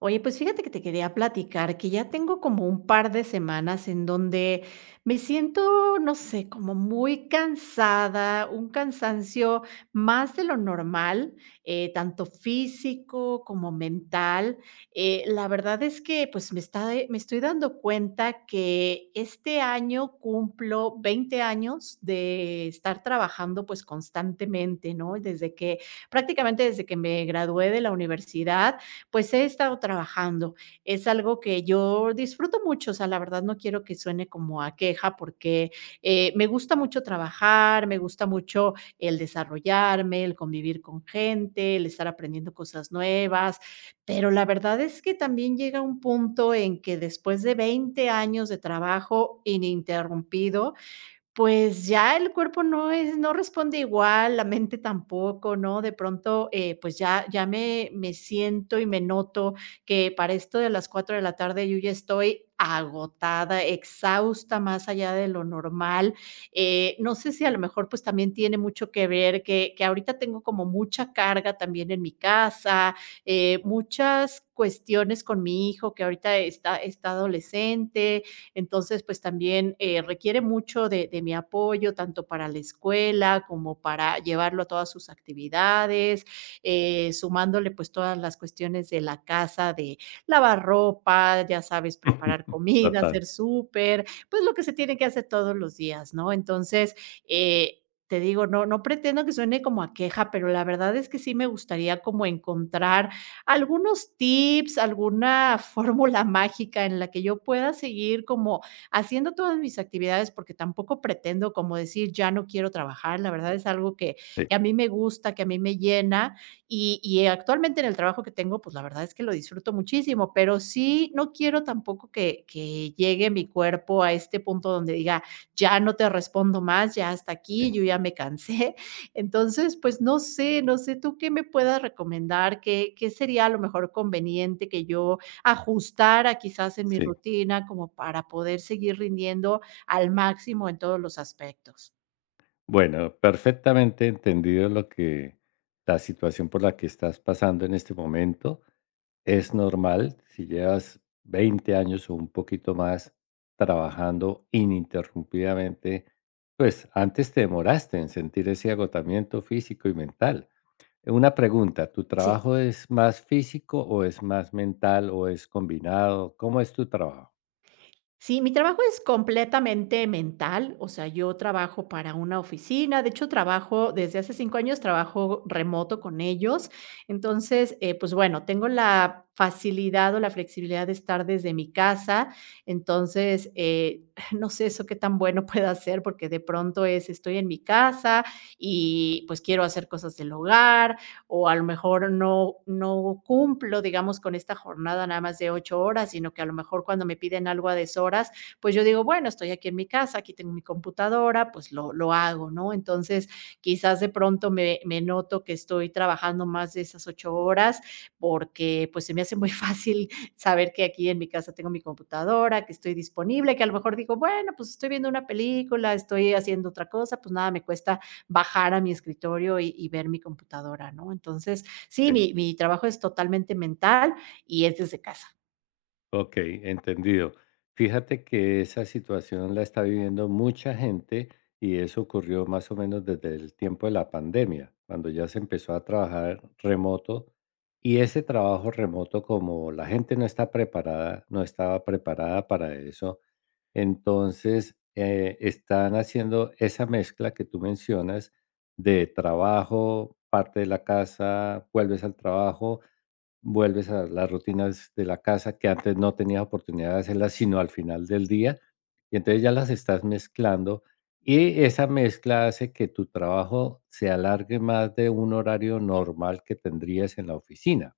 Oye, pues fíjate que te quería platicar que ya tengo como un par de semanas en donde me siento, no sé, como muy cansada, un cansancio más de lo normal, tanto físico como mental. La verdad es que pues me estoy dando cuenta que este año cumplo 20 años de estar trabajando pues constantemente, ¿no? Desde que, prácticamente desde que me gradué de la universidad pues he estado trabajando. Es algo que yo disfruto mucho, o sea, la verdad no quiero que suene como a queja porque me gusta mucho trabajar, me gusta mucho el desarrollarme, el convivir con gente, el estar aprendiendo cosas nuevas, pero la verdad es que también llega un punto en que después de 20 años de trabajo ininterrumpido, pues ya el cuerpo no responde igual, la mente tampoco, ¿no? De pronto, pues ya me siento y me noto que para esto de las 4 de la tarde yo ya estoy agotada, exhausta más allá de lo normal. No sé si a lo mejor, pues, también tiene mucho que ver que ahorita tengo como mucha carga también en mi casa, muchas cuestiones con mi hijo que ahorita está adolescente, entonces, pues también requiere mucho de mi apoyo, tanto para la escuela como para llevarlo a todas sus actividades, sumándole pues todas las cuestiones de la casa, de lavar ropa, ya sabes, preparar comida, Total, hacer súper, pues lo que se tiene que hacer todos los días, ¿no? Entonces, eh, te digo, no, no pretendo que suene como a queja, pero la verdad es que sí me gustaría como encontrar algunos tips, alguna fórmula mágica en la que yo pueda seguir como haciendo todas mis actividades, porque tampoco pretendo como decir, ya no quiero trabajar, la verdad es algo que, sí, a mí me gusta, que a mí me llena y actualmente en el trabajo que tengo, pues la verdad es que lo disfruto muchísimo, pero sí no quiero tampoco que, llegue mi cuerpo a este punto donde diga, ya no te respondo más, ya hasta sí, aquí, yo ya me cansé, entonces, pues no sé, no sé tú qué me puedas recomendar, qué, sería a lo mejor conveniente que yo ajustara quizás en mi sí. rutina como para poder seguir rindiendo al máximo en todos los aspectos. Bueno, perfectamente entendido lo que la situación por la que estás pasando en este momento. Es normal si llevas 20 años o un poquito más trabajando ininterrumpidamente, pues antes te demoraste en sentir ese agotamiento físico y mental. Una pregunta, ¿tu Sí, trabajo es más físico o es más mental o es combinado? ¿Cómo es tu trabajo? sí, mi trabajo es completamente mental, o sea, yo trabajo para una oficina, de hecho trabajo desde hace 5 años, trabajo remoto con ellos, entonces, pues bueno, tengo la facilidad o la flexibilidad de estar desde mi casa, entonces, no sé eso qué tan bueno pueda ser, porque estoy en mi casa y pues quiero hacer cosas del hogar, o a lo mejor no, no cumplo, digamos, con esta jornada nada más de 8 horas, sino que a lo mejor cuando me piden algo a deshoras, pues yo digo, bueno, estoy aquí en mi casa, aquí tengo mi computadora, pues lo, hago, ¿no? Entonces, quizás de pronto me, noto que estoy trabajando más de esas 8 horas porque pues se me hace muy fácil saber que aquí en mi casa tengo mi computadora, que estoy disponible, que a lo mejor digo, bueno, pues estoy viendo una película, estoy haciendo otra cosa, pues nada, me cuesta bajar a mi escritorio y ver mi computadora, ¿no? Entonces, sí, Sí. mi, trabajo es totalmente mental y es desde casa. Ok, entendido. Fíjate que esa situación la está viviendo mucha gente y eso ocurrió más o menos desde el tiempo de la pandemia, cuando ya se empezó a trabajar remoto y ese trabajo remoto, como la gente no está preparada, no estaba preparada para eso, entonces están haciendo esa mezcla que tú mencionas de trabajo, parte de la casa, vuelves al trabajo. Vuelves a las rutinas de la casa que antes no tenías oportunidad de hacerlas, sino al final del día, y entonces ya las estás mezclando, y esa mezcla hace que tu trabajo se alargue más de un horario normal que tendrías en la oficina.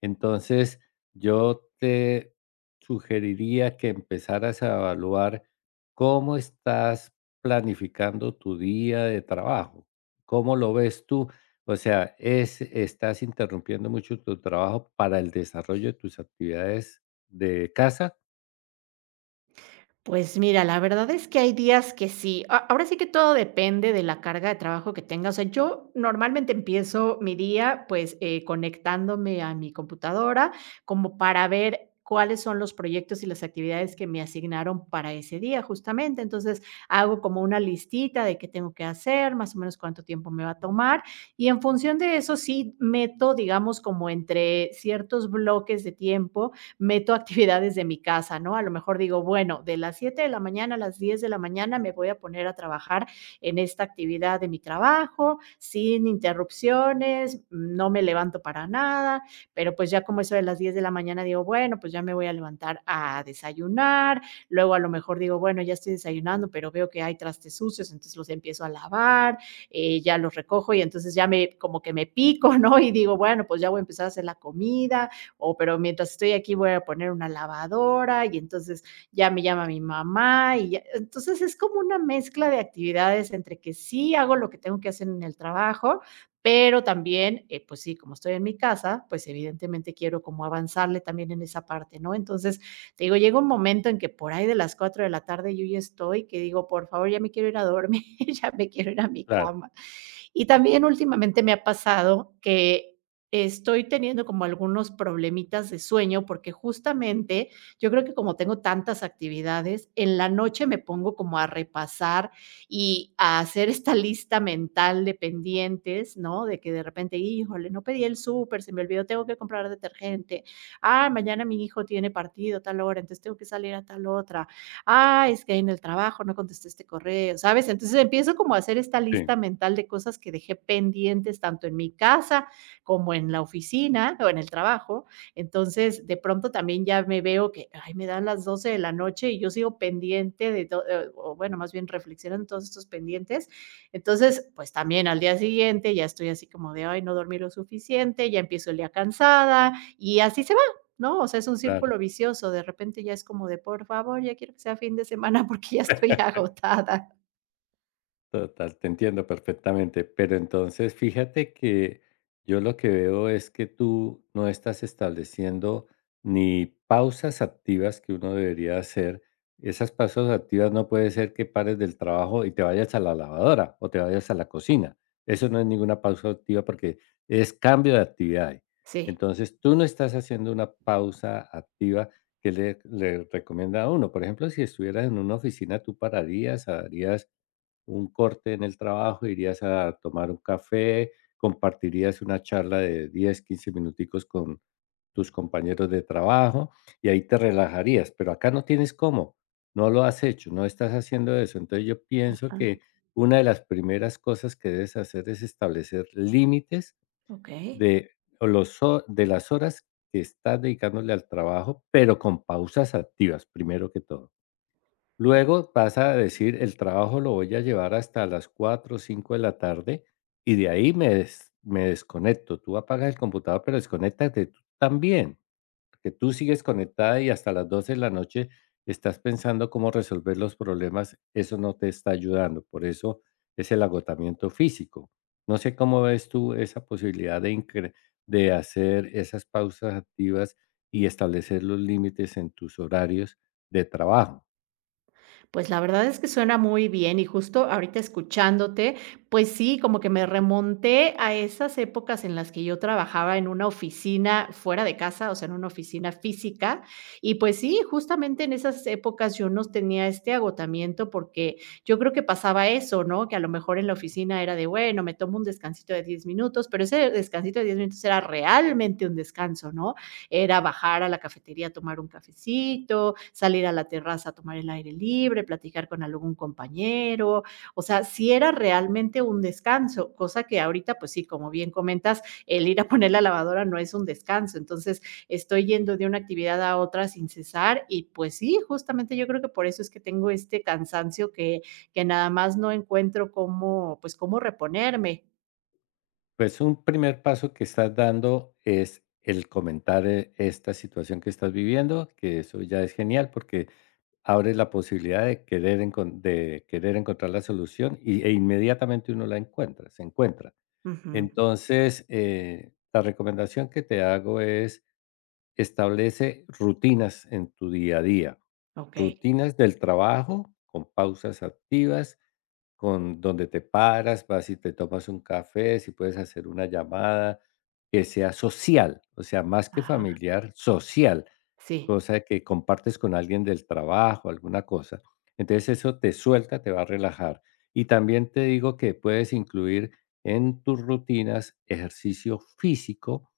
Entonces, yo te sugeriría que empezaras a evaluar cómo estás planificando tu día de trabajo. ¿Cómo lo ves tú? O sea, es, ¿estás interrumpiendo mucho tu trabajo para el desarrollo de tus actividades de casa? Pues mira, la verdad es que hay días que sí. A Ahora sí que todo depende de la carga de trabajo que tenga. O sea, yo normalmente empiezo mi día, pues, conectándome a mi computadora como para ver cuáles son los proyectos y las actividades que me asignaron para ese día, justamente. Entonces, hago como una listita de qué tengo que hacer, más o menos cuánto tiempo me va a tomar, y en función de eso sí meto, digamos, como entre ciertos bloques de tiempo meto actividades de mi casa, ¿no? A lo mejor digo, bueno, de las 7 de la mañana a las 10 de la mañana me voy a poner a trabajar en esta actividad de mi trabajo, sin interrupciones, no me levanto para nada, pero pues ya como eso de las 10 de la mañana digo, bueno, pues ya me voy a levantar a desayunar, luego a lo mejor digo, bueno, ya estoy desayunando, pero veo que hay trastes sucios, entonces los empiezo a lavar, ya los recojo y entonces ya me como que me pico, ¿no? Y digo, bueno, pues ya voy a empezar a hacer la comida, o pero mientras estoy aquí voy a poner una lavadora y entonces ya me llama mi mamá y ya. Entonces es como una mezcla de actividades entre que sí hago lo que tengo que hacer en el trabajo, pero también, pues sí, como estoy en mi casa, pues evidentemente quiero como avanzarle también en esa parte, ¿no? Entonces, te digo, llega un momento en que por ahí de las 4 de la tarde yo ya estoy, que digo, por favor, ya me quiero ir a dormir, ya me quiero ir a mi Claro, cama. Y también últimamente me ha pasado que estoy teniendo como algunos problemitas de sueño, porque justamente yo creo que como tengo tantas actividades, en la noche me pongo como a repasar y a hacer esta lista mental de pendientes, ¿no? De que de repente, híjole, no pedí el súper, se me olvidó, tengo que comprar detergente. Ah, mañana mi hijo tiene partido a tal hora, entonces tengo que salir a tal otra. Ah, es que en el trabajo no contesté este correo, ¿sabes? Entonces empiezo como a hacer esta sí, lista mental de cosas que dejé pendientes tanto en mi casa como en la oficina o en el trabajo. Entonces, de pronto también ya me veo que, ay, me dan las 12 de la noche y yo sigo pendiente de todo, o bueno, más bien reflexionando en todos estos pendientes. Entonces, pues también al día siguiente ya estoy así como de, ay, no dormí lo suficiente, ya empiezo el día cansada y así se no, o sea, es un claro. círculo vicioso, de repente ya es como de: "Por favor, ya quiero que sea fin de semana porque ya estoy agotada". Total, te entiendo perfectamente, pero entonces fíjate que yo lo que veo es que tú no estás estableciendo ni pausas activas que uno debería hacer. Esas pausas activas no puede ser que pares del trabajo y te vayas a la lavadora o te vayas a la cocina. Eso no es ninguna pausa activa porque es cambio de actividad. Sí. Entonces tú no estás haciendo una pausa activa que le recomienda a uno. Por ejemplo, si estuvieras en una oficina, tú pararías, harías un corte en el trabajo, irías a tomar un café, compartirías una charla de 10, 15 minuticos con tus compañeros de trabajo y ahí te relajarías, pero acá no tienes cómo, no lo has hecho, no estás haciendo eso. Entonces yo pienso Ajá. que una de las primeras cosas que debes hacer es establecer límites Okey. de, de las horas que estás dedicándole al trabajo, pero con pausas activas, primero que todo. Luego pasa a decir, el trabajo lo voy a llevar hasta las 4 o 5 de la tarde y de ahí me desconecto. Tú apagas el computador, pero desconéctate tú también, que tú sigues conectada y hasta las 12 de la noche estás pensando cómo resolver los problemas, eso no te está ayudando. Por eso es el agotamiento físico. No sé cómo ves tú esa posibilidad de incre de hacer esas pausas activas y establecer los límites en tus horarios de trabajo. Pues la verdad es que suena muy bien y justo ahorita escuchándote, pues sí, como que me remonté a esas épocas en las que yo trabajaba en una oficina fuera de casa, o sea, en una oficina física. Y pues sí, justamente en esas épocas yo no tenía este agotamiento porque yo creo que pasaba eso, ¿no? Que a lo mejor en la oficina era de, bueno, me tomo un descansito de 10 minutos, pero ese descansito de 10 minutos era realmente un descanso, ¿no? Era bajar a la cafetería a tomar un cafecito, salir a la terraza a tomar el aire libre, platicar con algún compañero, o sea, sí era realmente un descanso, cosa que ahorita, pues sí, como bien comentas, el ir a poner la lavadora no es un descanso, entonces estoy yendo de una actividad a otra sin cesar y pues sí, justamente yo creo que por eso es que tengo este cansancio que, nada más no encuentro cómo, pues cómo reponerme. Pues, un primer paso que estás dando es el comentar, esta situación que estás viviendo, que eso ya es genial, porque abre la posibilidad de querer encon de querer encontrar la solución y inmediatamente uno la encuentra, se encuentra. Ujú. Entonces, la recomendación que te hago es establece rutinas en tu día a día, Ok. rutinas del trabajo con pausas activas con donde te paras, vas y te tomas un café, si puedes hacer una llamada, que sea social, o sea, más que Ajá, familiar, social, sí. cosa que compartes con alguien del trabajo, alguna cosa. Entonces eso te suelta, te va a relajar. Y también te digo que puedes incluir en tus rutinas ejercicio físico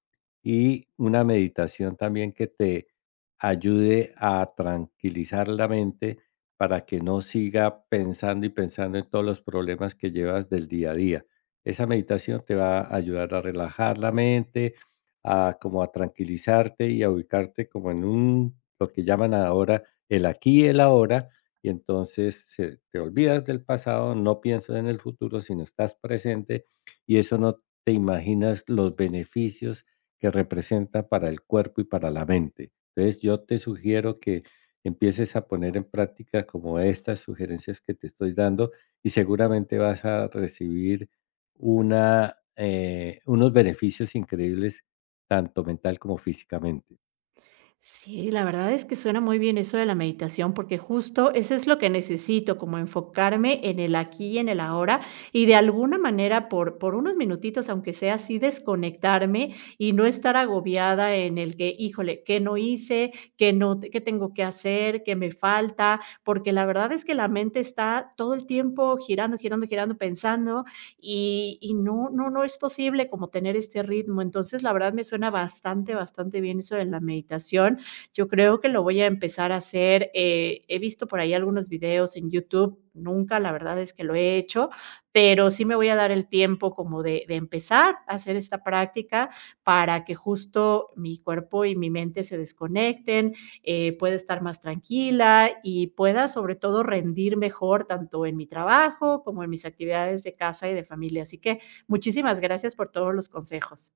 y una meditación también que te ayude a tranquilizar la mente para que no siga pensando y pensando en todos los problemas que llevas del día a día. Esa meditación te va a ayudar a relajar la mente, a como a tranquilizarte y a ubicarte como en un, lo que llaman ahora el aquí y el ahora, y entonces te olvidas del pasado, no piensas en el futuro, sino estás presente y eso no te imaginas los beneficios que representa para el cuerpo y para la mente. Entonces, yo te sugiero que empieces a poner en práctica como estas sugerencias que te estoy dando y seguramente vas a recibir unos beneficios increíbles, tanto mental como físicamente. Sí, la verdad es que suena muy bien eso de la meditación, porque justo eso es lo que necesito, como enfocarme en el aquí y en el ahora, y de alguna manera por, unos minutitos, aunque sea así, desconectarme y no estar agobiada en el que, híjole, ¿qué no hice? ¿Qué no, ¿qué tengo que hacer? ¿Qué me falta? Porque la verdad es que la mente está todo el tiempo girando, girando, girando, pensando y no no es posible como tener este ritmo. Entonces, la verdad me suena bastante, bastante bien eso de la meditación. Yo creo que lo voy a empezar a hacer, he visto por ahí algunos videos en YouTube, nunca, la verdad es que lo he hecho, pero sí me voy a dar el tiempo como de empezar a hacer esta práctica para que justo mi cuerpo y mi mente se desconecten, pueda estar más tranquila y pueda sobre todo rendir mejor tanto en mi trabajo como en mis actividades de casa y de familia. Así que muchísimas gracias por todos los consejos.